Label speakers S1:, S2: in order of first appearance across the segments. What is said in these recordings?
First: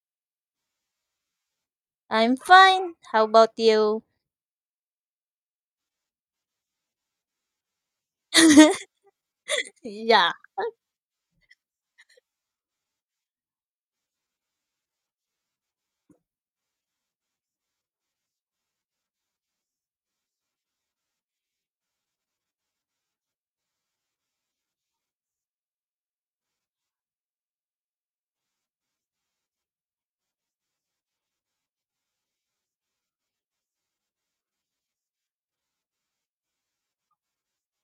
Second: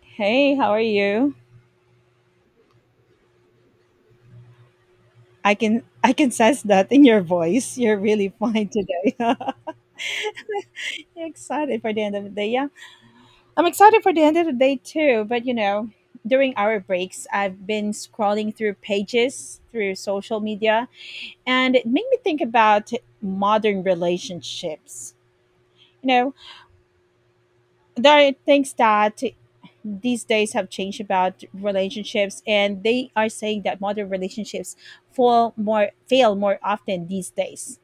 S1: Hey, how are you?
S2: I'm fine. How about you?
S1: I can sense that in your voice. You're really fine today.
S2: Yeah.
S1: You're excited for the end of the day, yeah? I'm excited for the end of the day too. But you know, during our breaks, I've been scrolling through pages through social media, and it made me think about modern relationships. You know, there are things that these days have changed about relationships, and they are saying that modern relationships fall more fail more often these days.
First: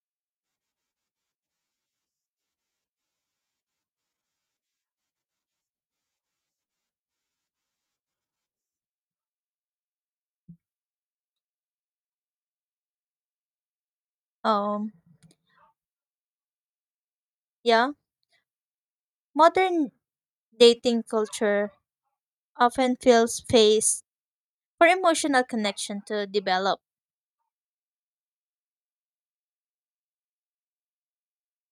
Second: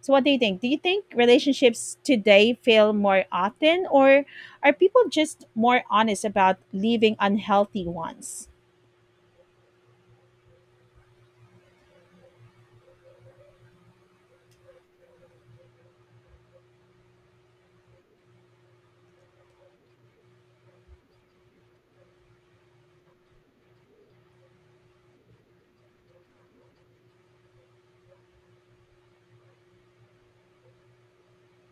S1: So what do you think? Do you think relationships today fail more often, or are people just more honest about leaving unhealthy ones?
S2: Um, yeah. Modern dating culture often feels space for emotional connection to develop.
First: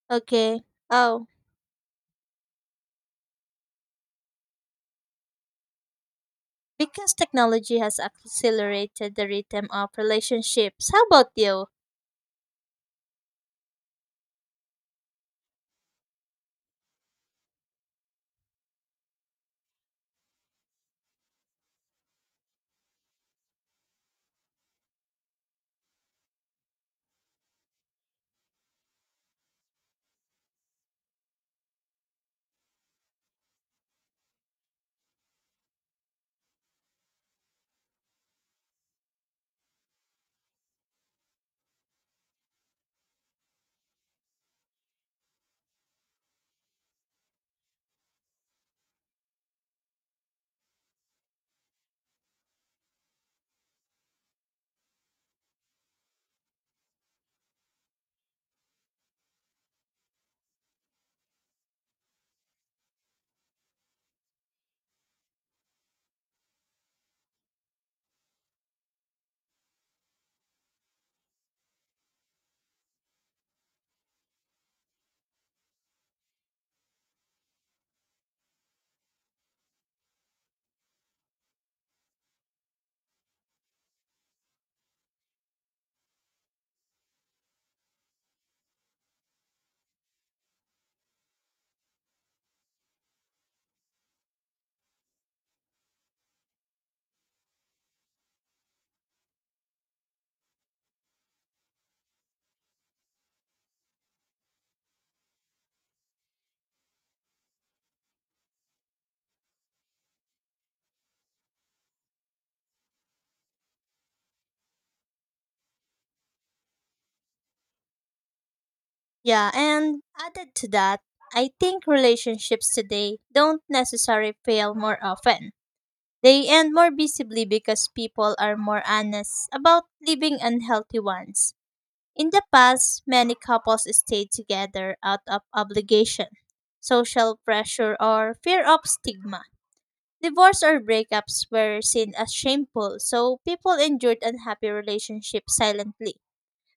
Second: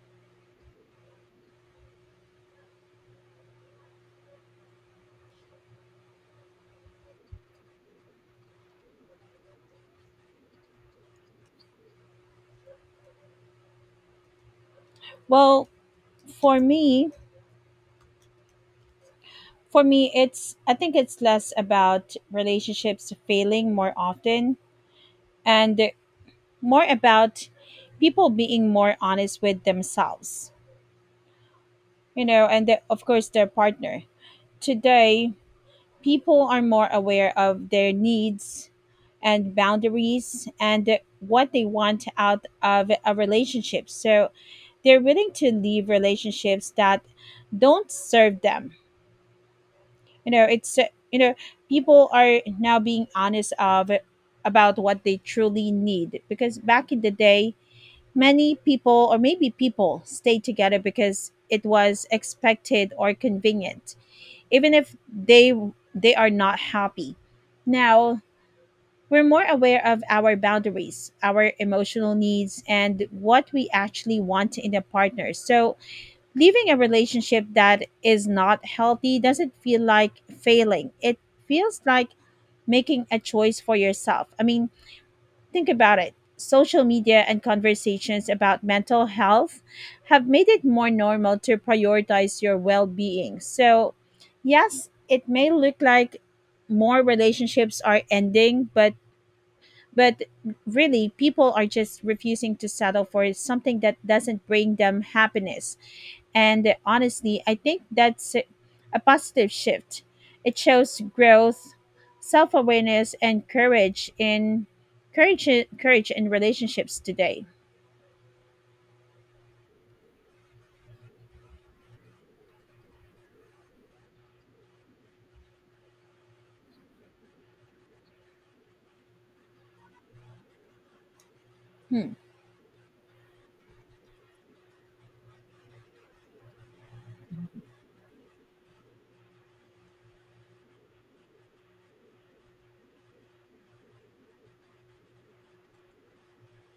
S2: Okay. Oh, because technology has accelerated the rhythm of relationships. How about you?
S1: Well, for me, for me it's I think it's less about relationships failing more often, and more about people being more honest with themselves, you know, and the, of course, their partner. Today, people are more aware of their needs and boundaries and what they want out of a relationship. So they're willing to leave relationships that don't serve them. You know, you know, people are now being honest of about what they truly need, because back in the day, many people, or maybe people stayed together because it was expected or convenient, even if they are not happy. Now, we're more aware of our boundaries, our emotional needs, and what we actually want in a partner. So, leaving a relationship that is not healthy doesn't feel like failing. It feels like making a choice for yourself. I mean, think about it. Social media and conversations about mental health have made it more normal to prioritize your well being. So, yes, it may look like more relationships are ending, but but really people are just refusing to settle for something that doesn't bring them happiness, and honestly, I think that's a positive shift. It shows growth, self awareness, and courage, courage in relationships today.
S2: Yeah, and added to that, I think relationships today don't necessarily fail more often. They end more visibly because people are more honest about living unhealthy ones.
S1: Hmm.
S2: In the past, many couples stayed together out of obligation, social pressure, or fear of stigma. Divorce or breakups were seen as shameful, so people endured unhappy relationships silently.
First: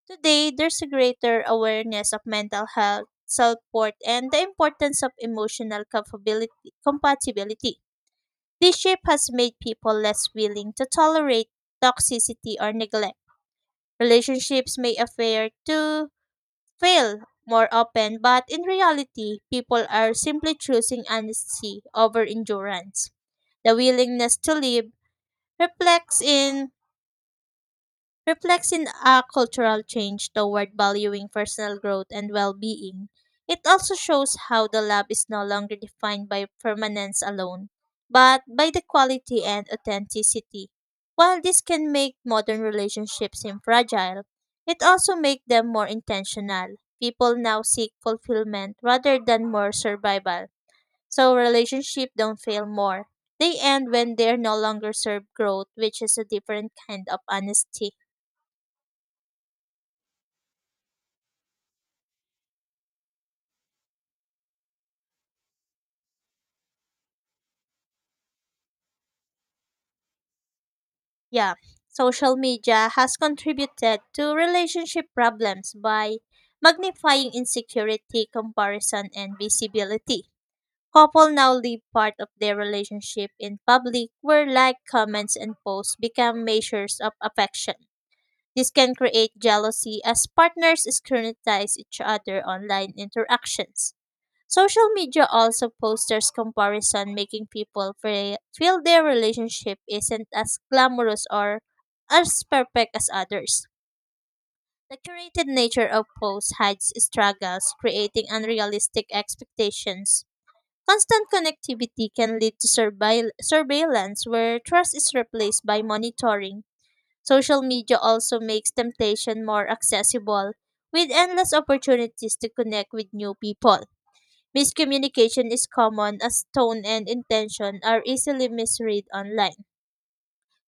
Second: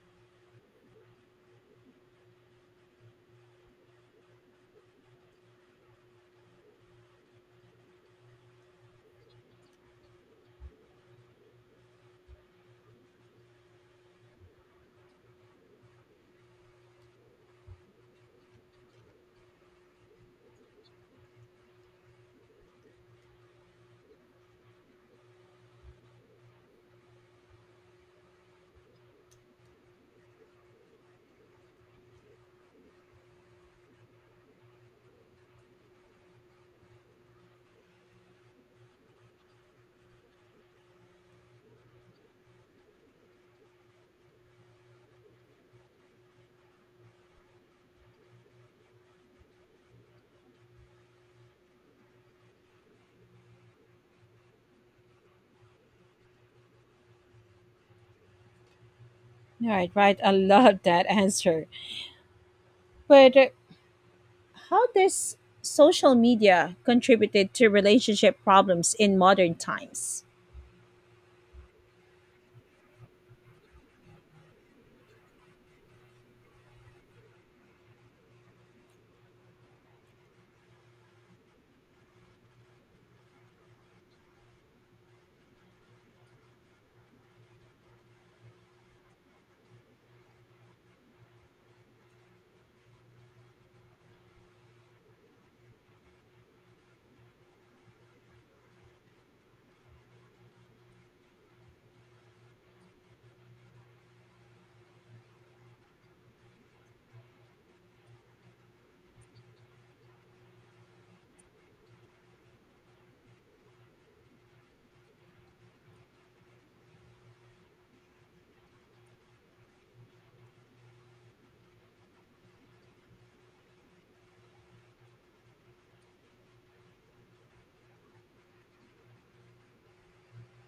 S2: Today, there's a greater awareness of mental health, self worth, and the importance of emotional compatibility. This shift has made people less willing to tolerate toxicity or neglect. Relationships may affair too fail more often, but in reality, people are simply choosing honesty over endurance. The willingness to live reflects in reflects in a cultural change toward valuing personal growth and well-being. It also shows how the lab is no longer defined by permanence alone, but by the quality and authenticity. While this can make modern relationships seem fragile, it also makes them more intentional. People now seek fulfillment rather than more survival. So relationships don't fail more. They end when they no longer serve growth, which is a different kind of honesty.
S1: Right, right. I love that answer. But how does social media contributed to relationship problems in modern times?
S2: Yeah, social media has contributed to relationship problems by magnifying insecurity, comparison, and visibility. Couple now live part of their relationship in public where like comments and posts become measures of affection. This can create jealousy as partners scrutinize each other online interactions. Social media also posters comparison, making people feel their relationship isn't as glamorous or as perfect as others. The curated nature of posts hides struggles, creating unrealistic expectations. Constant connectivity can lead to surveillance where trust is replaced by monitoring. Social media also makes temptation more accessible, with endless opportunities to connect with new people. Miscommunication is common as tone and intention are easily misread online.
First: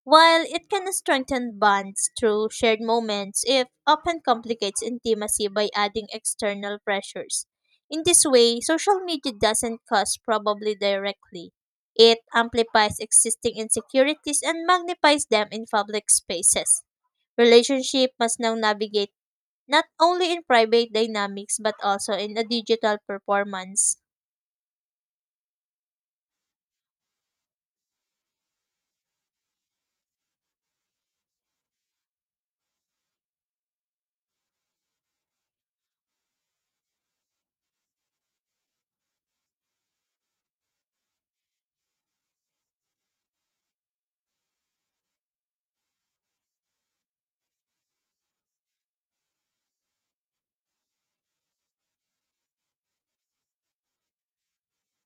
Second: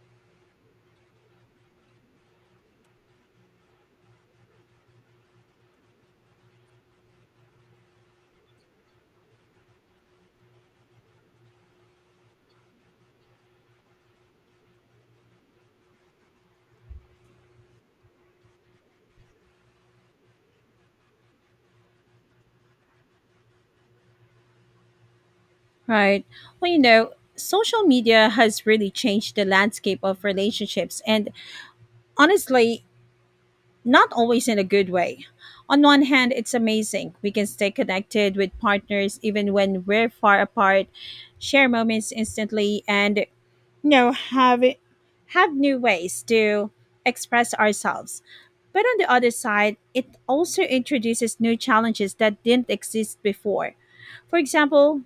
S2: While it can strengthen bonds through shared moments, it often complicates intimacy by adding external pressures. In this way, social media doesn't cause probably directly. It amplifies existing insecurities and magnifies them in public spaces. Relationship must now navigate not only in private dynamics but also in a digital performance.
S1: Right. Well, you know, social media has really changed the landscape of relationships, and honestly, not always in a good way. On one hand, it's amazing. We can stay connected with partners even when we're far apart, share moments instantly, and you know, have new ways to express ourselves. But on the other side, it also introduces new challenges that didn't exist before. For example,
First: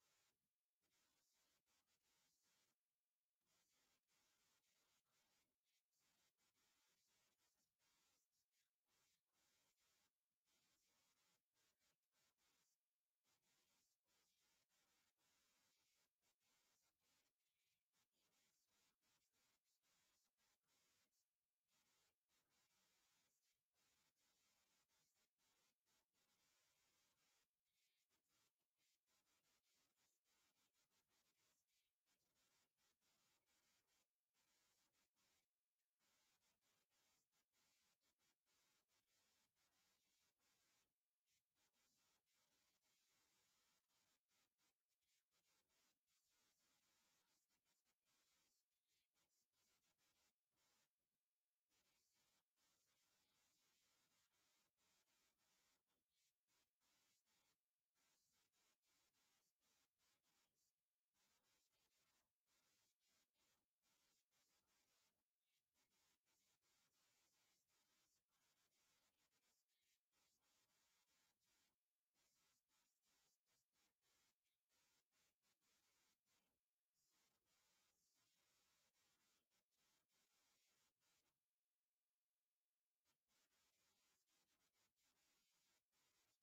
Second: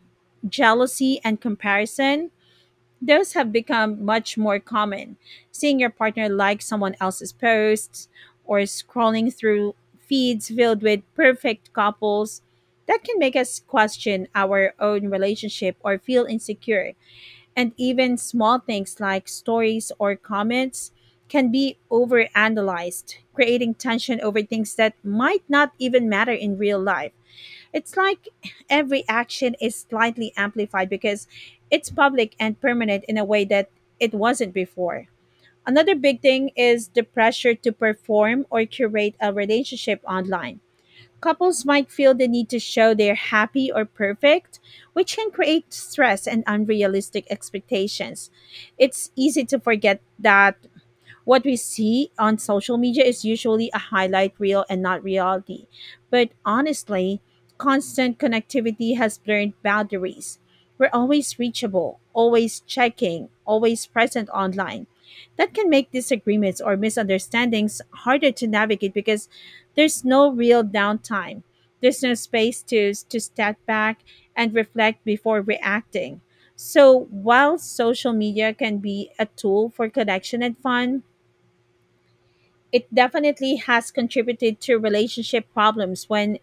S1: jealousy and comparison, those have become much more common. Seeing your partner like someone else's posts or scrolling through feeds filled with perfect couples, that can make us question our own relationship or feel insecure. And even small things like stories or comments can be overanalyzed, creating tension over things that might not even matter in real life. It's like every action is slightly amplified because it's public and permanent in a way that it wasn't before. Another big thing is the pressure to perform or curate a relationship online. Couples might feel the need to show they're happy or perfect, which can create stress and unrealistic expectations. It's easy to forget that what we see on social media is usually a highlight reel and not reality. But honestly, constant connectivity has blurred boundaries. We're always reachable, always checking, always present online. That can make disagreements or misunderstandings harder to navigate because there's no real downtime. There's no space to step back and reflect before reacting. So while social media can be a tool for connection and fun, it definitely has contributed to relationship problems when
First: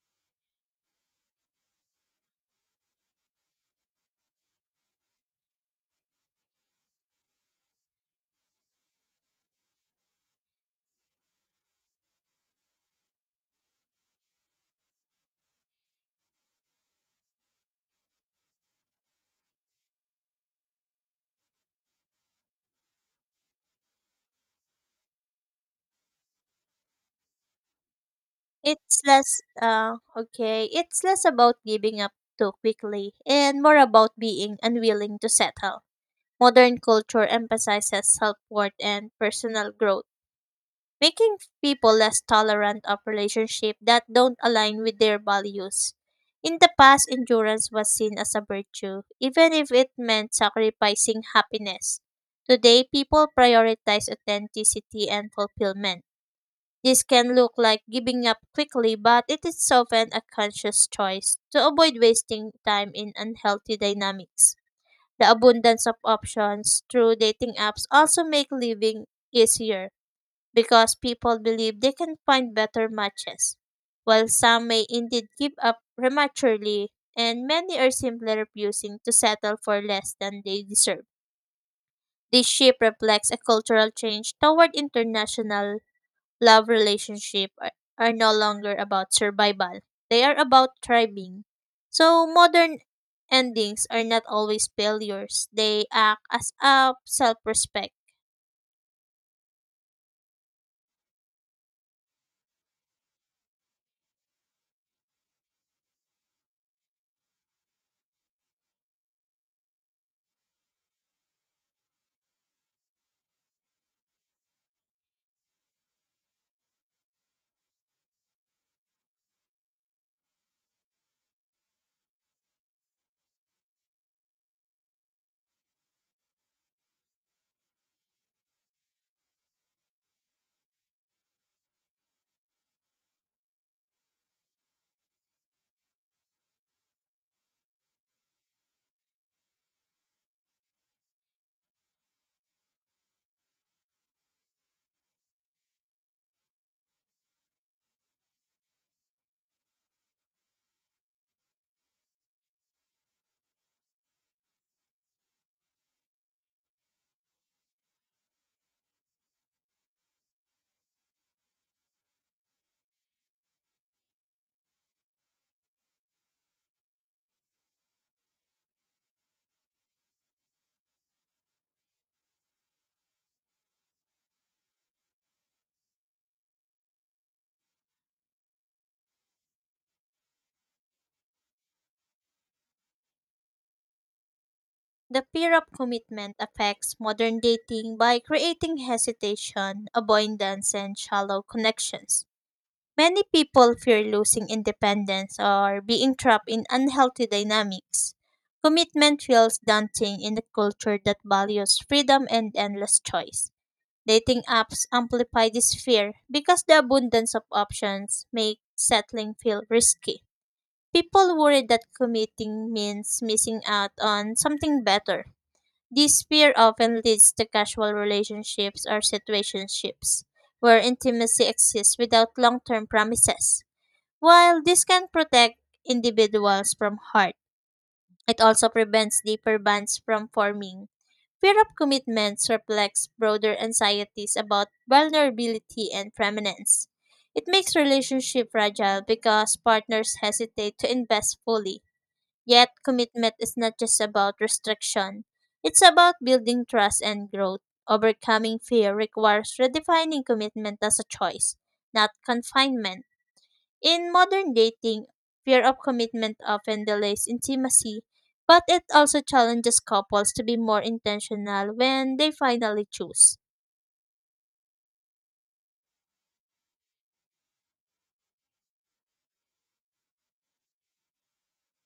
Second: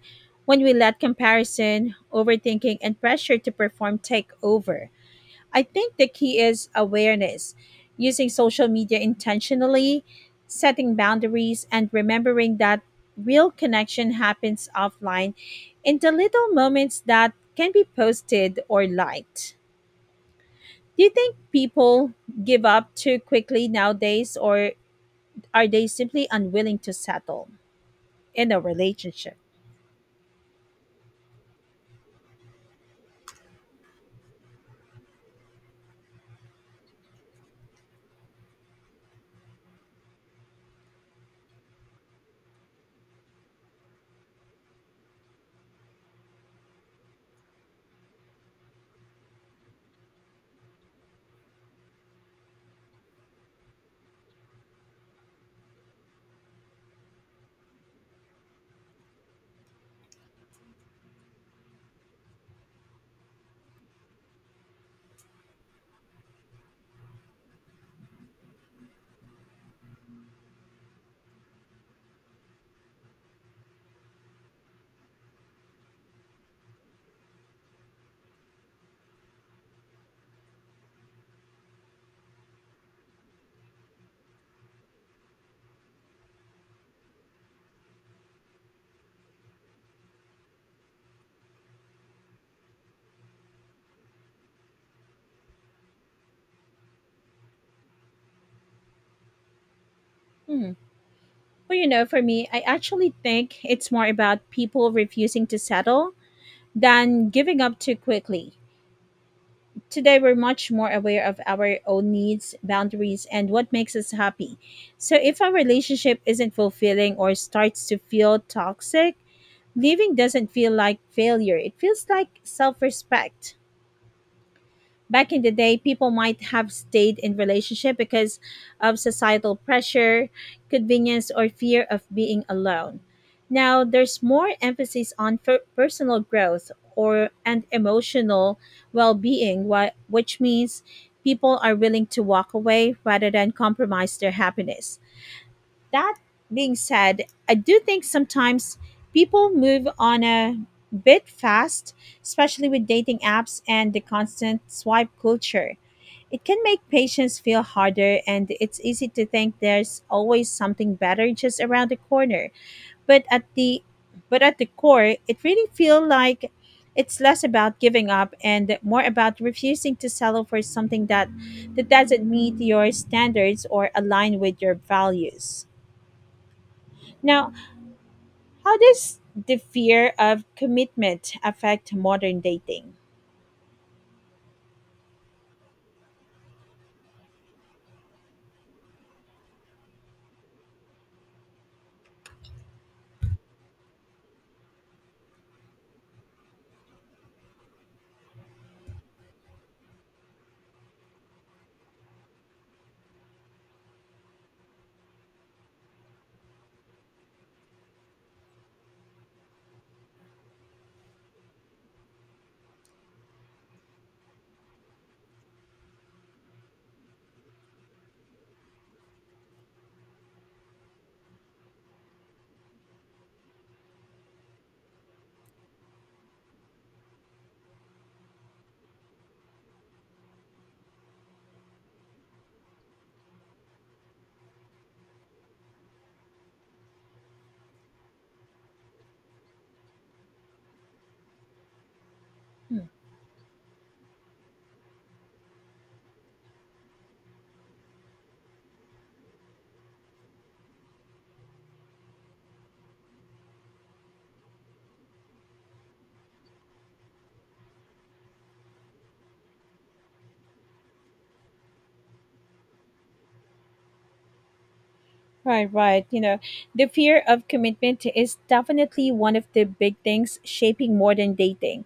S1: we let comparison, overthinking and pressure to perform take over. I think the key is awareness, using social media intentionally, setting boundaries and remembering that real connection happens offline in the little moments that can be posted or liked. Do you think people give up too quickly nowadays, or are they simply unwilling to settle in a
S2: It's
S1: relationship?
S2: it's less about giving up too quickly and more about being unwilling to settle. Modern culture emphasizes self-worth and personal growth, making people less tolerant of relationships that don't align with their values. In the past, endurance was seen as a virtue, even if it meant sacrificing happiness. Today, people prioritize authenticity and fulfillment. This can look like giving up quickly, but it is often a conscious choice to avoid wasting time in unhealthy dynamics. The abundance of options through dating apps also make living easier because people believe they can find better matches. While some may indeed give up prematurely, and many are simply refusing to settle for less than they deserve. This shift reflects a cultural change toward international love are no longer about survival. They are about thriving. So modern endings are not always failures. They act as a self-respect.
S1: Hmm. Well, you know, for me, I actually think it's more about people refusing to settle than giving up too quickly. Today, we're much more aware of our own needs, boundaries, and what makes us happy. So, if our relationship isn't fulfilling or starts to feel toxic, leaving doesn't feel like failure, it feels like self respect. Back in the day, people might have stayed in relationship because of societal pressure, convenience or fear of being alone. Now there's more emphasis on personal growth or and emotional well-being, which means people are willing to walk away rather than compromise their happiness. That being said, I do think sometimes people move on a bit fast, especially with dating apps and the constant swipe culture. It can make patients feel harder, and it's easy to think there's always something better just around the corner. But at the core, it really feels like it's less about giving up and more about refusing to settle for something that doesn't meet your standards or align with your values. Now, how does the fear of commitment affect modern dating?
S2: The fear of commitment affects modern dating by creating hesitation, avoidance, and shallow connections. Many people fear losing independence or being trapped in unhealthy dynamics. Commitment feels daunting in a culture that values freedom and endless choice. Dating apps amplify this fear because the abundance of options make settling feel risky. People worry that committing means missing out on something better. This fear often leads to casual relationships or situationships where intimacy exists without long-term promises. While this can protect individuals from harm, it also prevents deeper bonds from forming. Fear of commitments reflects broader anxieties about vulnerability and permanence. It makes relationship fragile because partners hesitate to invest fully. Yet,
S1: Hmm.
S2: commitment is not just about restriction. It's about building trust and growth. Overcoming fear requires redefining commitment as a choice, not confinement. In modern dating, fear of commitment often delays intimacy, but it also challenges couples to be more intentional when they finally choose.
S1: Right, right. You know, the fear of commitment is definitely one of the big things shaping modern dating.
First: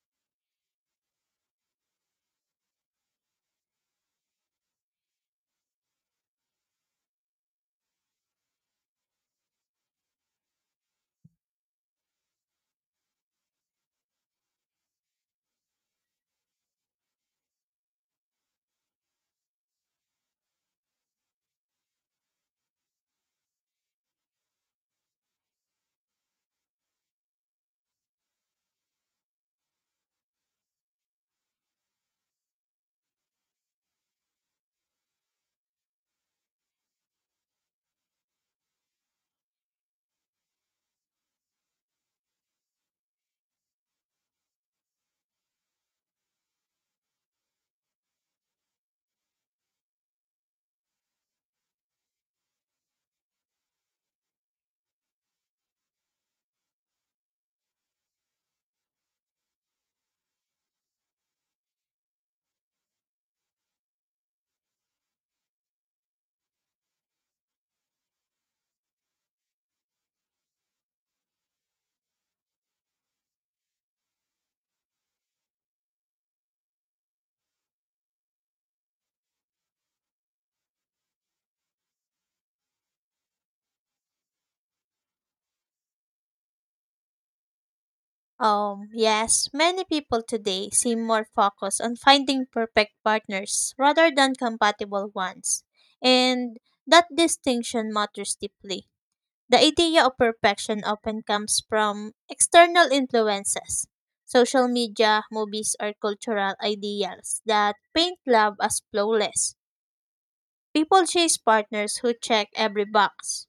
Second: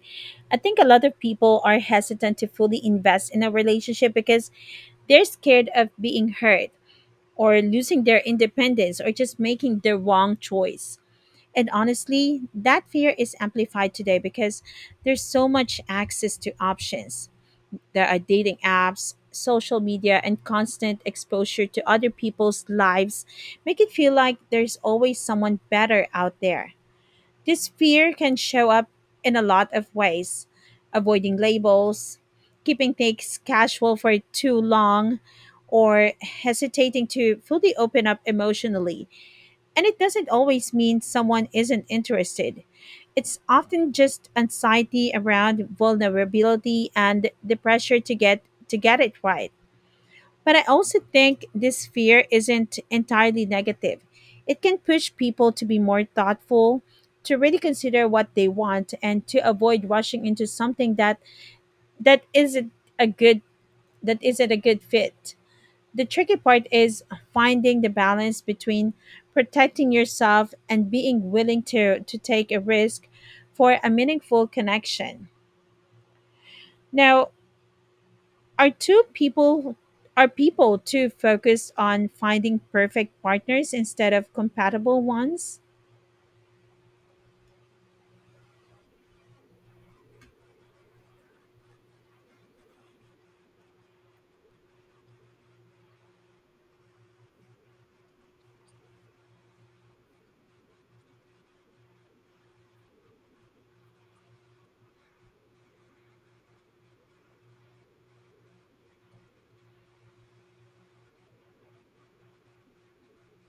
S1: I think a lot of people are hesitant to fully invest in a relationship because they're scared of being hurt, or losing their independence, or just making the wrong choice. And honestly, that fear is amplified today because there's so much access to options. There are dating apps, social media, and constant exposure to other people's lives make it feel like there's always someone better out there. This fear can show up in a lot of ways: avoiding labels, keeping things casual for too long, or hesitating to fully open up emotionally. And it doesn't always mean someone isn't interested. It's often just anxiety around vulnerability and the pressure to get it right. But I also think this fear isn't entirely negative. It can push people to be more thoughtful, to really consider what they want and to avoid rushing into something that isn't a good that isn't a good fit. The tricky part is finding the balance between protecting yourself and being willing to take a risk for a meaningful connection. Now, Are two people are people too focused on finding perfect partners instead of compatible ones?
S2: Yes, many people today seem more focused on finding perfect partners rather than compatible ones, and that distinction matters deeply. The idea of perfection often comes from external influences, social media, movies, or cultural ideals that paint love as flawless. People chase partners who check every box,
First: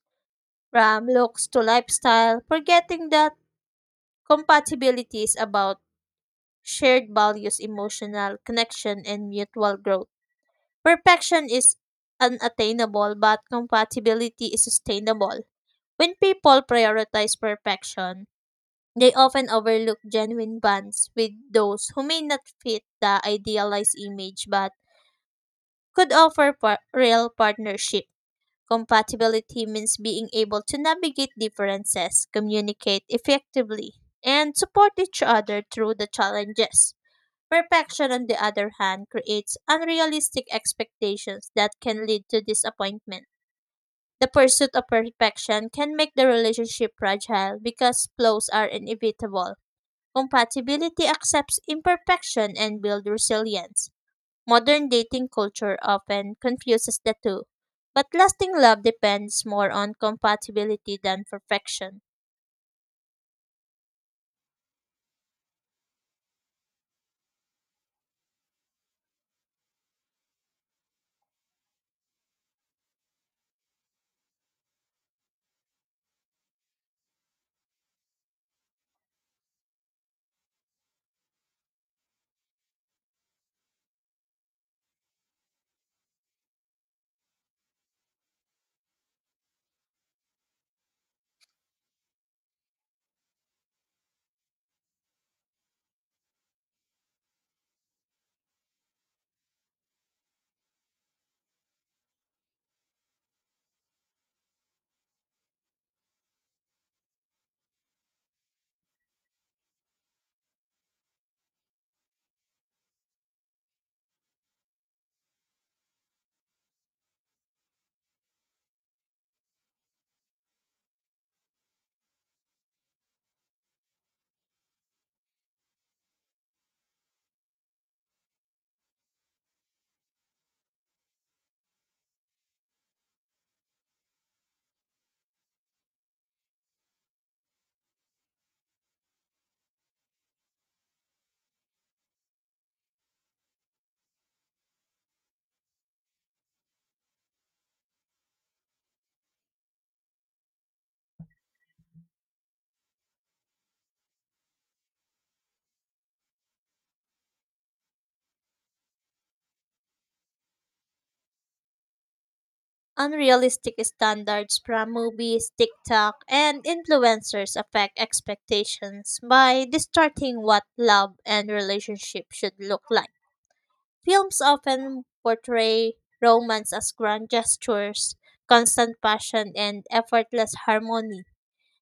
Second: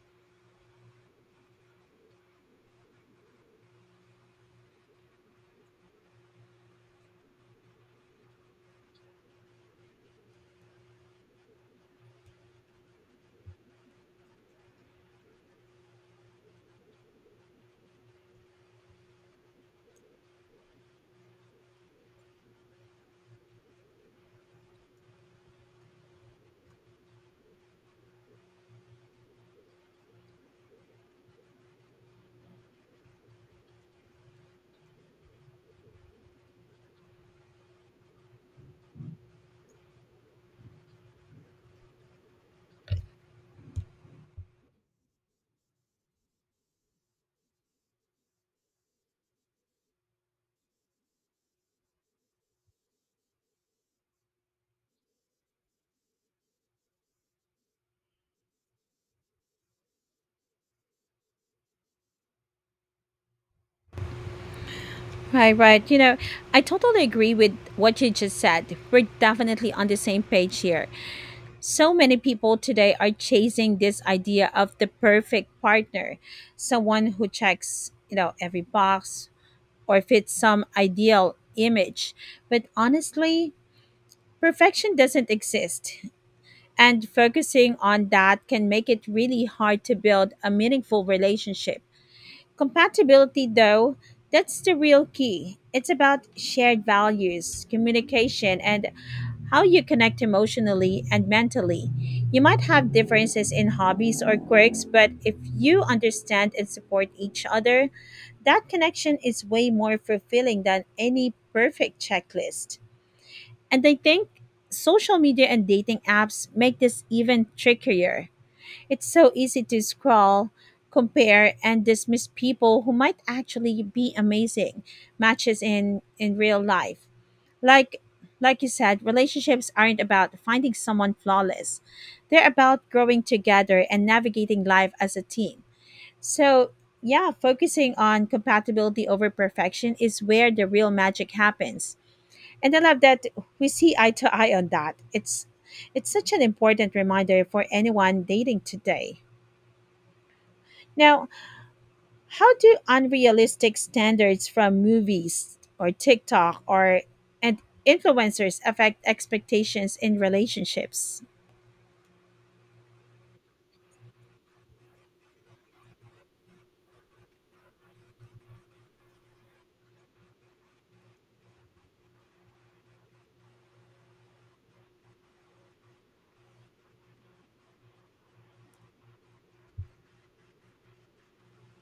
S2: from looks to lifestyle, forgetting that compatibility is about shared values, emotional connection, and mutual growth. Perfection is unattainable, but compatibility is sustainable. When people prioritize perfection, they often overlook genuine bonds with those who may not fit the idealized image but could offer real partnership. Compatibility means being able to navigate differences, communicate effectively, and support each other through the challenges. Perfection, on the other hand, creates unrealistic expectations that can lead to disappointment. The pursuit of perfection can make the relationship fragile because flaws are inevitable. Compatibility accepts imperfection and builds resilience. Modern dating culture often confuses the two, but lasting love depends more on compatibility than perfection.
S1: Right, right. You know, I totally agree with what you just said. We're definitely on the same page here. So many people today are chasing this idea of the perfect partner, someone who checks, you know, every box or fits some ideal image. But honestly, perfection doesn't exist. And focusing on that can make it really hard to build a meaningful relationship. Compatibility, though, that's the real key. It's about shared values, communication, and how you connect emotionally and mentally. You might have differences in hobbies or quirks, but if you understand and support each other, that connection is way more fulfilling than any perfect checklist. And I think social media and dating apps make this even trickier. It's so easy to scroll, compare, and dismiss people who might actually be amazing matches in real life. Like like you said, relationships aren't about finding someone flawless. They're about growing together and navigating life as a team. So, yeah, focusing on compatibility over perfection is where the real magic happens. And I love that we see eye to eye on that. It's such an important reminder for anyone dating today. Now, how do unrealistic standards from movies or TikTok or and influencers affect expectations in relationships?
S2: Unrealistic standards from movies, TikTok, and influencers affect expectations by distorting what love and relationship should look like. Films often portray romance as grand gestures, constant passion, and effortless harmony.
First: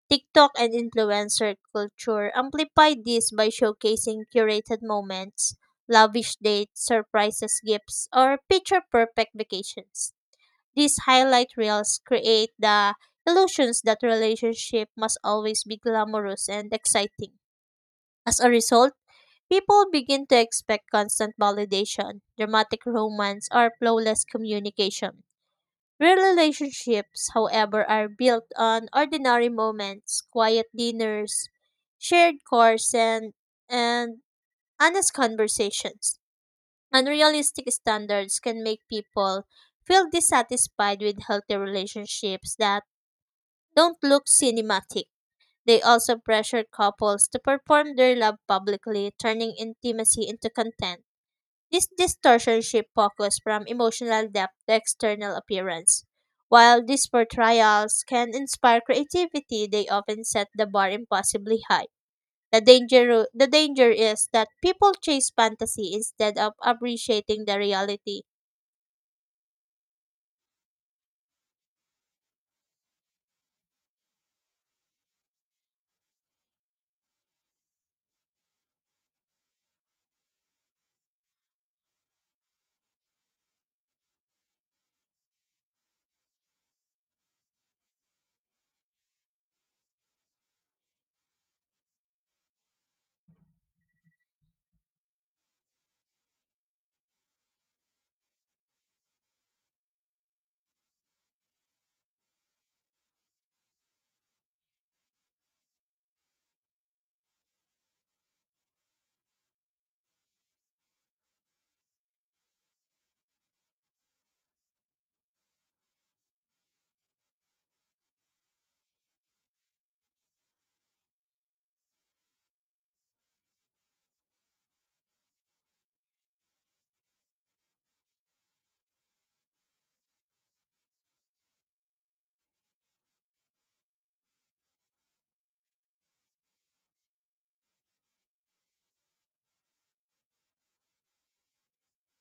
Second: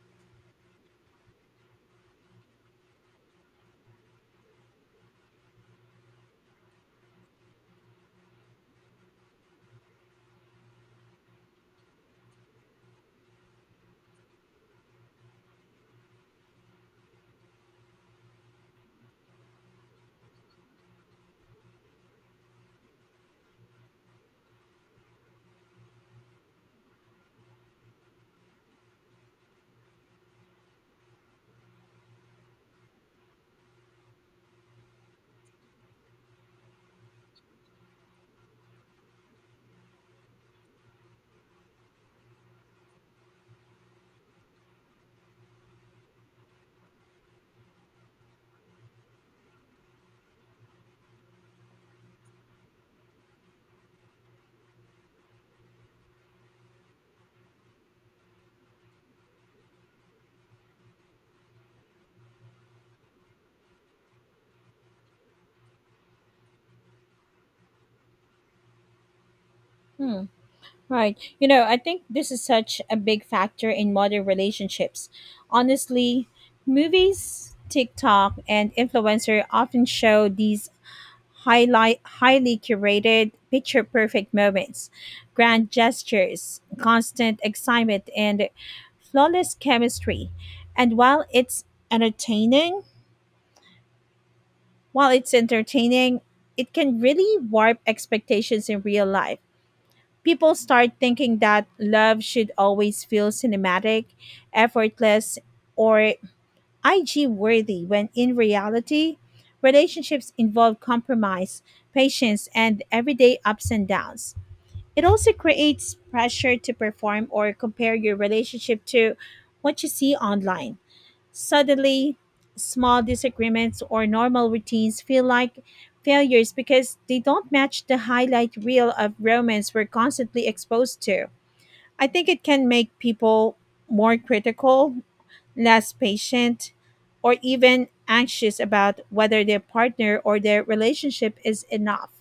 S2: TikTok and influencer culture amplify this by showcasing curated moments, lavish dates, surprises, gifts, or picture perfect vacations. These highlight reels create the illusions that relationship must always be glamorous and exciting. As a result, people begin to expect constant validation, dramatic romance, or flawless communication. Real relationships, however, are built on ordinary moments, quiet dinners, shared courses, and honest conversations. Unrealistic standards can make people feel dissatisfied with healthy relationships that don't look cinematic. They also pressure couples to perform their love publicly, turning intimacy into content. This distortion shifts focus from emotional depth to external appearance. While these portrayals can inspire creativity, they often set the bar impossibly high. The danger is that people chase fantasy instead of appreciating the reality.
S1: Hmm. Right. You know, I think this is such a big factor in modern relationships. Honestly, movies, TikTok, and influencer often show these highlight highly curated, picture perfect moments, grand gestures, constant excitement, and flawless chemistry. And entertaining, while it's entertaining, it can really warp expectations in real life. People start thinking that love should always feel cinematic, effortless, or IG worthy when in reality, relationships involve compromise, patience, and everyday ups and downs. It also creates pressure to perform or compare your relationship to what you see online. Suddenly, small disagreements or normal routines feel like failures because they don't match the highlight reel of romance we're constantly exposed to. I think it can make people more critical, less patient, or even anxious about whether their partner or their relationship is enough.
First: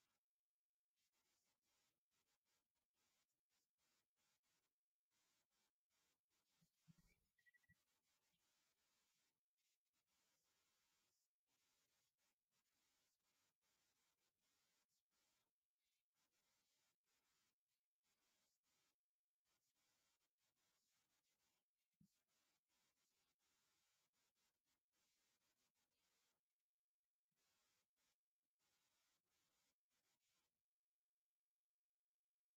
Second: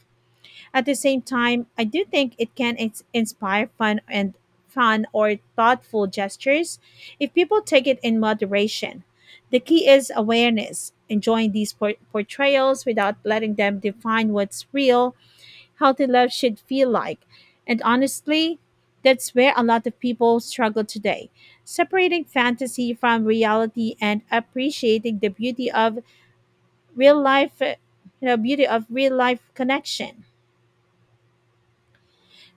S1: At the same time, I do think it can inspire fun or thoughtful gestures if people take it in moderation. The key is awareness, enjoying these portrayals without letting them define what's real healthy love should feel like. And honestly, that's where a lot of people struggle today separating fantasy from reality and appreciating the beauty of real life, you know, beauty of real life connection.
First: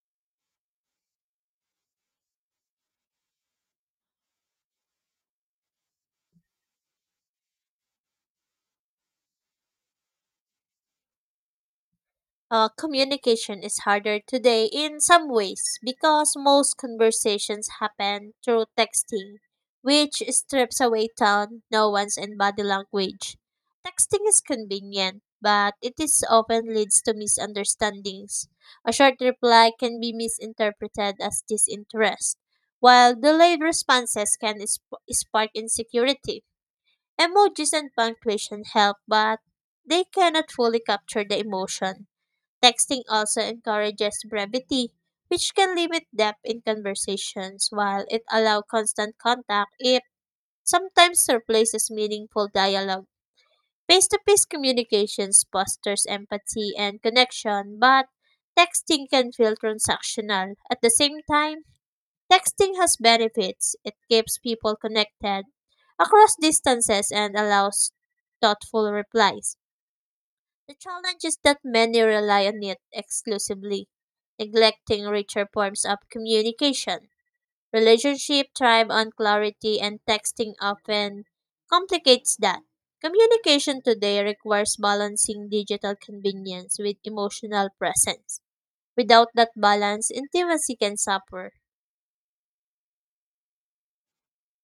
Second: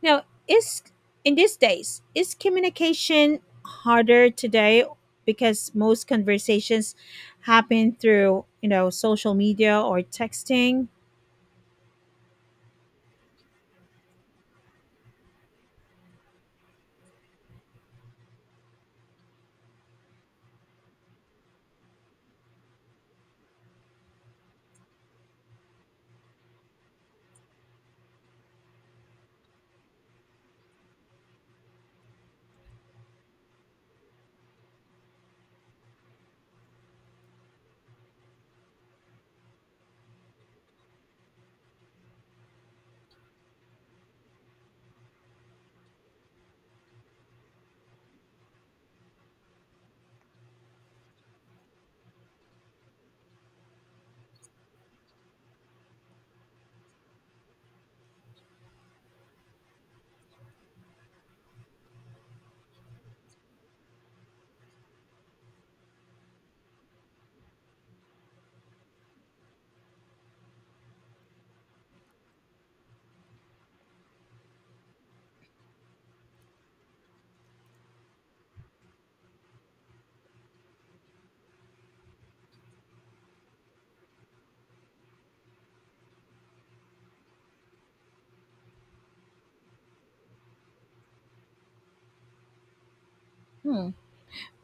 S1: Now, is in these days, is communication harder today because most conversations happen through, you know, social media or texting?
S2: Communication is harder today in some ways because most conversations happen through texting, which strips away tone, nuance, and body language. Texting is convenient, but it is often leads to misunderstandings. A short reply can be misinterpreted as disinterest, while delayed responses can spark insecurity. Emojis and punctuation help, but they cannot fully capture the emotion. Texting also encourages brevity, which can limit depth in conversations, while it allows constant contact. It sometimes replaces meaningful dialogue. Face to face communications fosters empathy and connection, but texting can feel transactional. At the same time, texting has benefits. It keeps people connected across distances and allows thoughtful replies. The challenge is that many rely on it exclusively, neglecting richer forms of communication. Relationship thrive on clarity and texting often complicates that. Communication today requires balancing digital convenience with emotional presence. Without that balance, intimacy can suffer.
S1: Hmm.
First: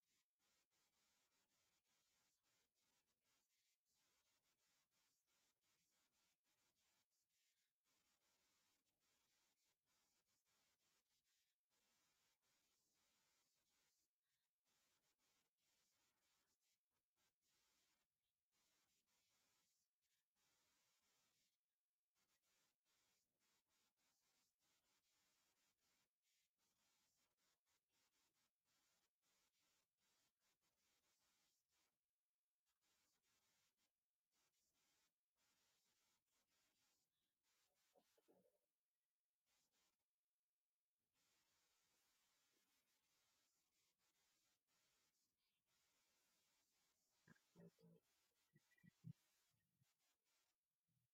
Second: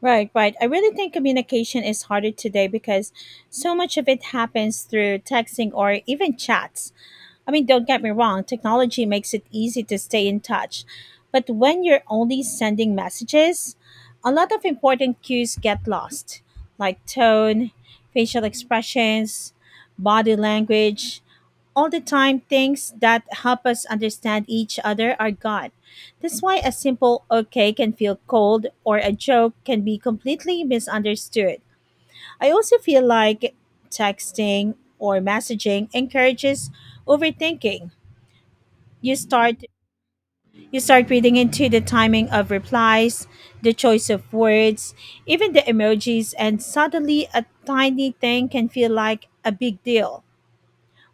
S1: Right, right. I really think communication is harder today because so much of it happens through texting or even chats. I mean, don't get me wrong, technology makes it easy to stay in touch. But when you're only sending messages, a lot of important cues get lost, like tone, facial expressions, body language all the time things that help us understand each other are gone. That's why a simple okay can feel cold or a joke can be completely misunderstood. I also feel like texting or messaging encourages overthinking. You start you start reading into the timing of replies, the choice of words, even the emojis and suddenly a tiny thing can feel like a big deal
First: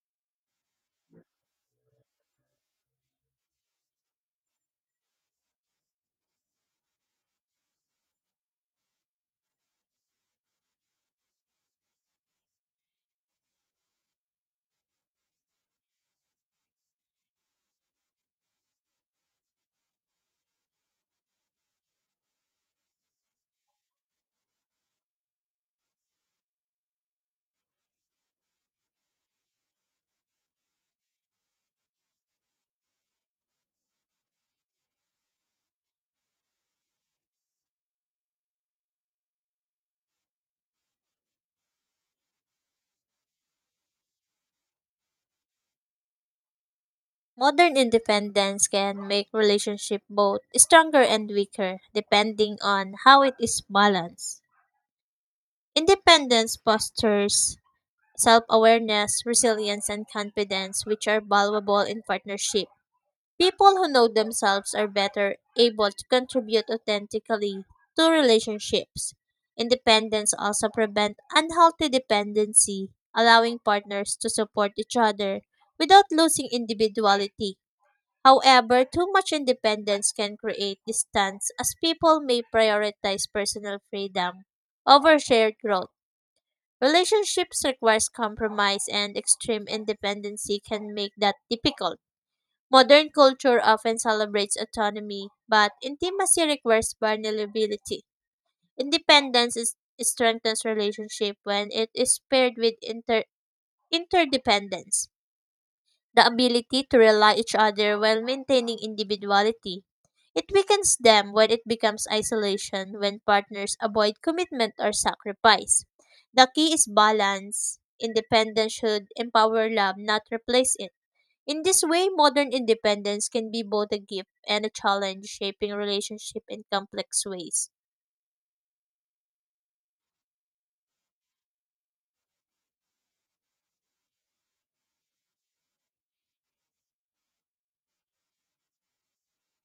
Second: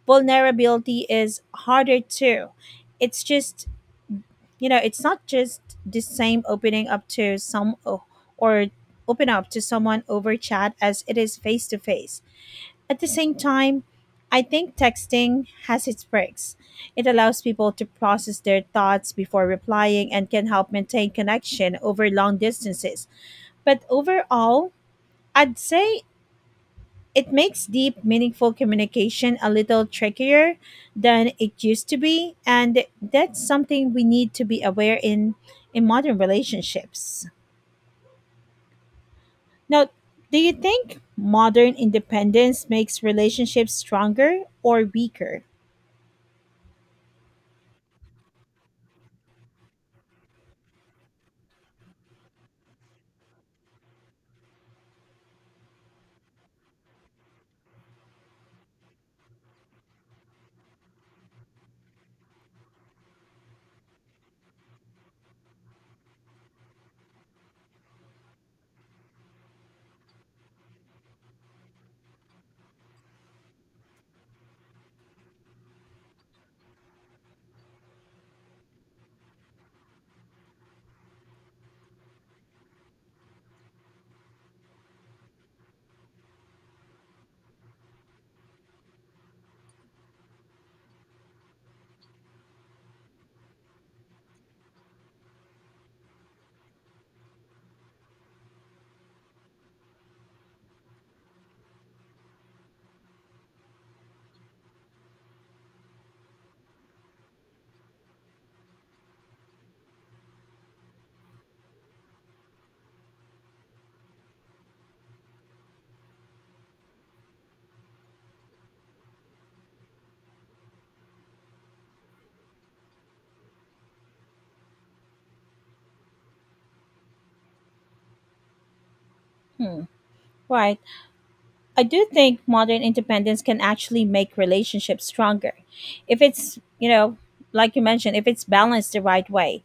S1: vulnerability is harder too. It's just, it's not just the same opening up to some or open up to someone over chat as it is face to face. At the same time, I think texting has its perks. It allows people to process their thoughts before replying and can help maintain connection over long distances. But overall, I'd say it makes deep, meaningful communication a little trickier than it used to be, and that's something we need to be aware in modern relationships. Now, do you think modern independence makes relationships stronger or weaker?
S2: Modern independence can make relationship both stronger and weaker depending on how it is balanced. Independence fosters self awareness, resilience, and confidence, which are valuable in partnership. People who know themselves are better able to contribute authentically to relationships. Independence also prevents unhealthy dependency, allowing partners to support each other without losing individuality. However, too much independence can create distance as people may prioritize personal freedom over shared growth. Relationships requires compromise and extreme independency can make that difficult. Modern culture often celebrates autonomy, but intimacy requires vulnerability. Independence is, Strengthens relationship when it is paired with interdependence, the ability to rely each other while maintaining individuality. It weakens them when it becomes isolation, when partners avoid commitment or sacrifice. The key is balance. Independence should empower love, not replace it. In this way, modern independence can be both a gift and a challenge, shaping relationship in complex ways.
S1: Hmm. Right. I do think modern independence can actually make relationships stronger. If it's, like you mentioned, if it's balanced the right way.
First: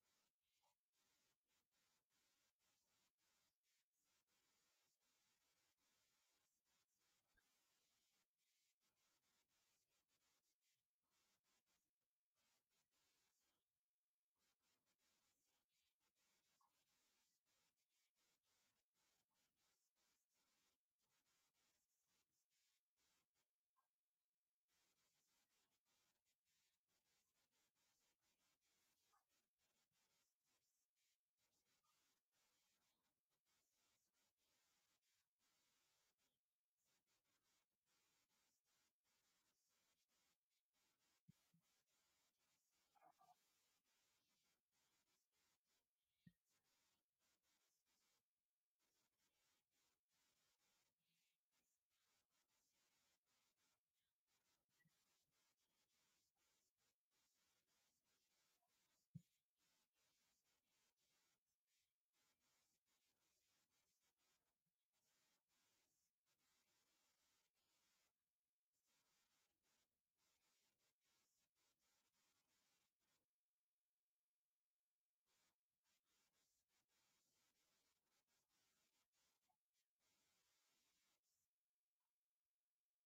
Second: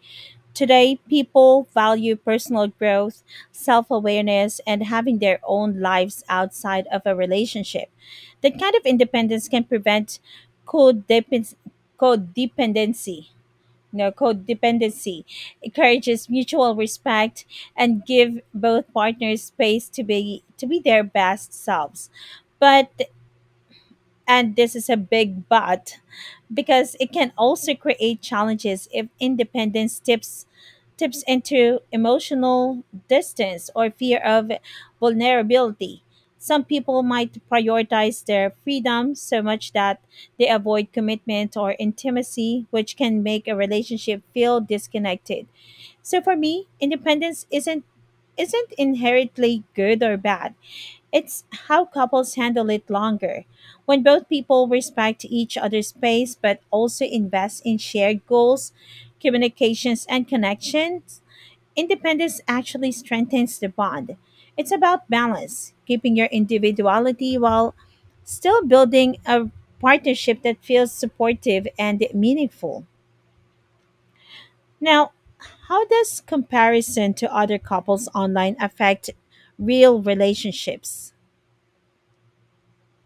S1: Today, people value personal growth, self awareness, and having their own lives outside of a relationship. That kind of independence can prevent codepend- codependency. No, codependency encourages mutual respect and give both partners space to be their best selves. But, and this is a big but, because it can also create challenges if independence tips into emotional distance or fear of vulnerability. Some people might prioritize their freedom so much that they avoid commitment or intimacy, which can make a relationship feel disconnected. So for me, independence isn't inherently good or bad. It's how couples handle it longer. When both people respect each other's space but also invest in shared goals, communications, and connections, independence actually strengthens the bond. It's about balance, keeping your individuality while still building a partnership that feels supportive and meaningful. Now, how does comparison to other couples online affect real relationships?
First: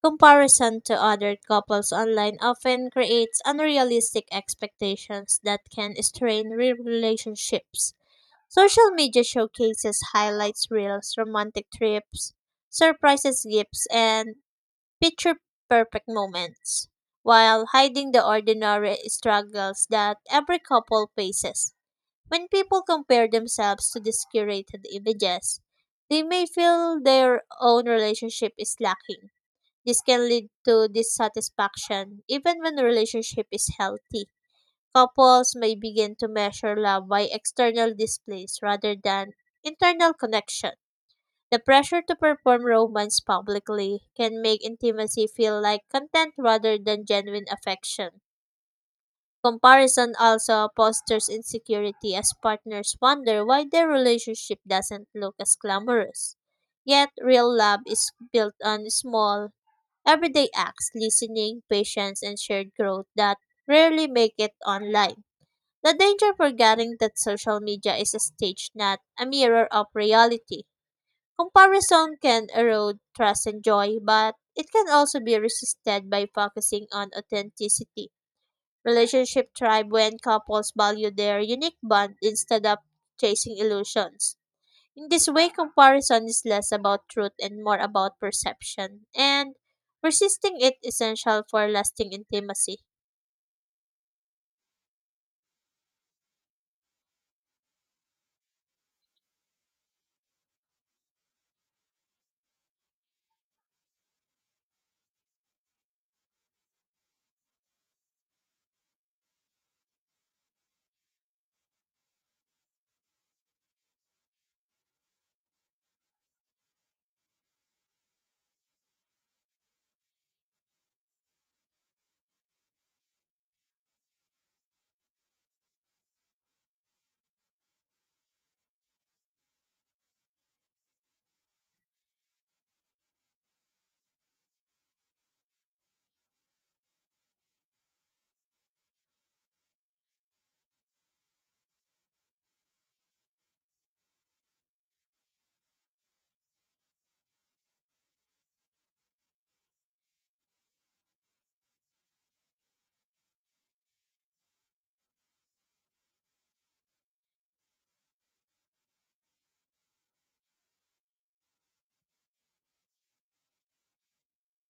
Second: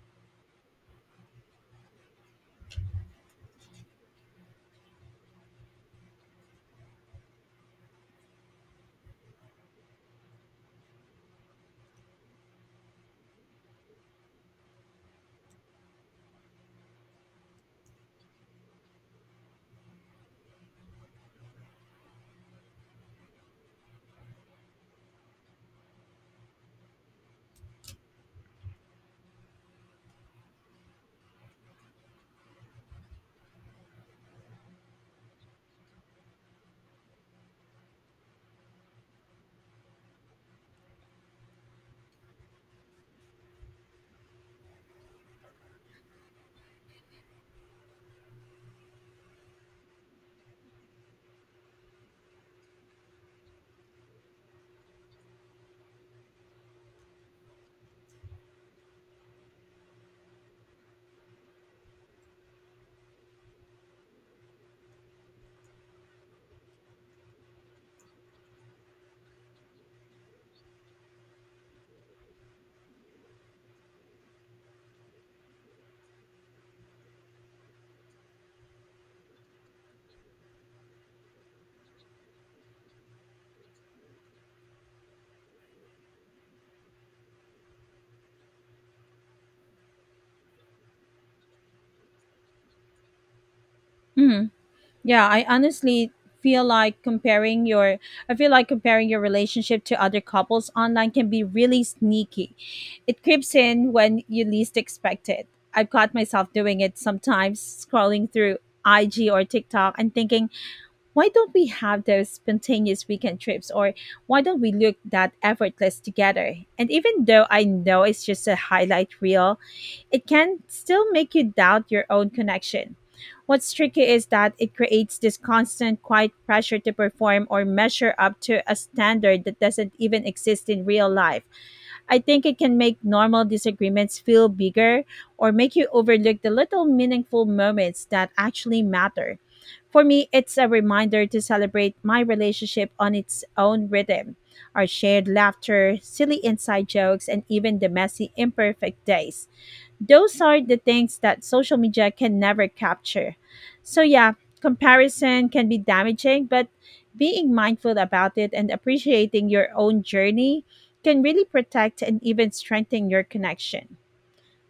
S2: Comparison to other couples online often creates unrealistic expectations that can strain relationships. Social media showcases highlights reels, romantic trips, surprises, gifts, and picture perfect moments, while hiding the ordinary struggles that every couple faces. When people compare themselves to these curated images, they may feel their own relationship is lacking. This can lead to dissatisfaction even when the relationship is healthy. Couples may begin to measure love by external displays rather than internal connection. The pressure to perform romance publicly can make intimacy feel like content rather than genuine affection. Comparison also fosters insecurity as partners wonder why their relationship doesn't look as glamorous. Yet, real love is built on small, everyday acts, listening, patience, and shared growth that rarely make it online. The danger forgetting that social media is a stage, not a mirror of reality. Comparison can erode trust and joy, but it can also be resisted by focusing on authenticity. Relationship thrive when couples value their unique bond instead of chasing illusions. In this way, comparison is less about truth and more about perception, and resisting it essential for lasting intimacy.
S1: Mhm. Yeah, I honestly feel like comparing your I feel like comparing your relationship to other couples online can be really sneaky. It creeps in when you least expect it. I've caught myself doing it sometimes, scrolling through IG or TikTok and thinking, why don't we have those spontaneous weekend trips or why don't we look that effortless together? And even though I know it's just a highlight reel, it can still make you doubt your own connection. What's tricky is that it creates this constant, quiet pressure to perform or measure up to a standard that doesn't even exist in real life. I think it can make normal disagreements feel bigger or make you overlook the little meaningful moments that actually matter. For me, it's a reminder to celebrate my relationship on its own rhythm, our shared laughter, silly inside jokes, and even the messy, imperfect days those are the things that social media can never capture. So, yeah, comparison can be damaging, but being mindful about it and appreciating your own journey can really protect and even strengthen your connection.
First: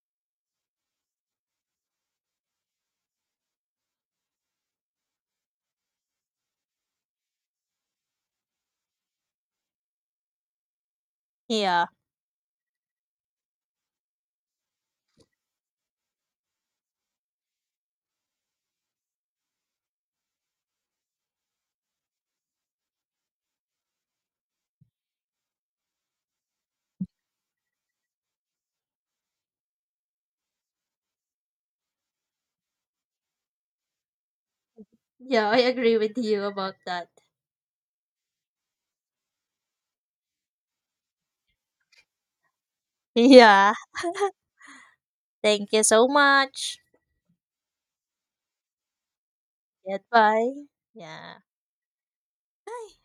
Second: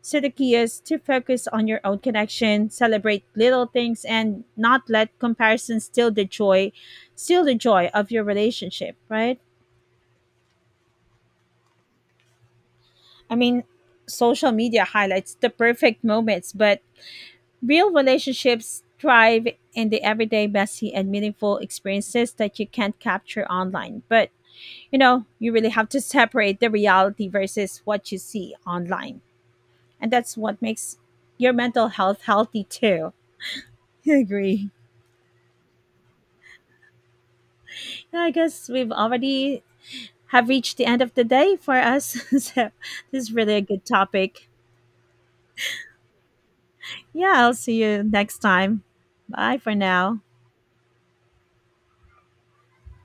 S1: So, the key is to focus on your own connection, celebrate little things, and not let comparison steal the joy of your relationship, right?
S2: Yeah.
S1: I mean, social media highlights the perfect moments, but real relationships thrive in the everyday messy and meaningful experiences that you can't capture online. But you really have to separate the reality versus what you see online. And that's what makes your mental health healthy too. I agree.
S2: Yeah, I agree with you about that.
S1: Yeah, I guess we've already have reached the end of the day for us. So this is really a
S2: Yeah.
S1: good topic.
S2: Thank you so much.
S1: Yeah, I'll see you next time. Bye for now.
S2: Goodbye. Yeah. Bye.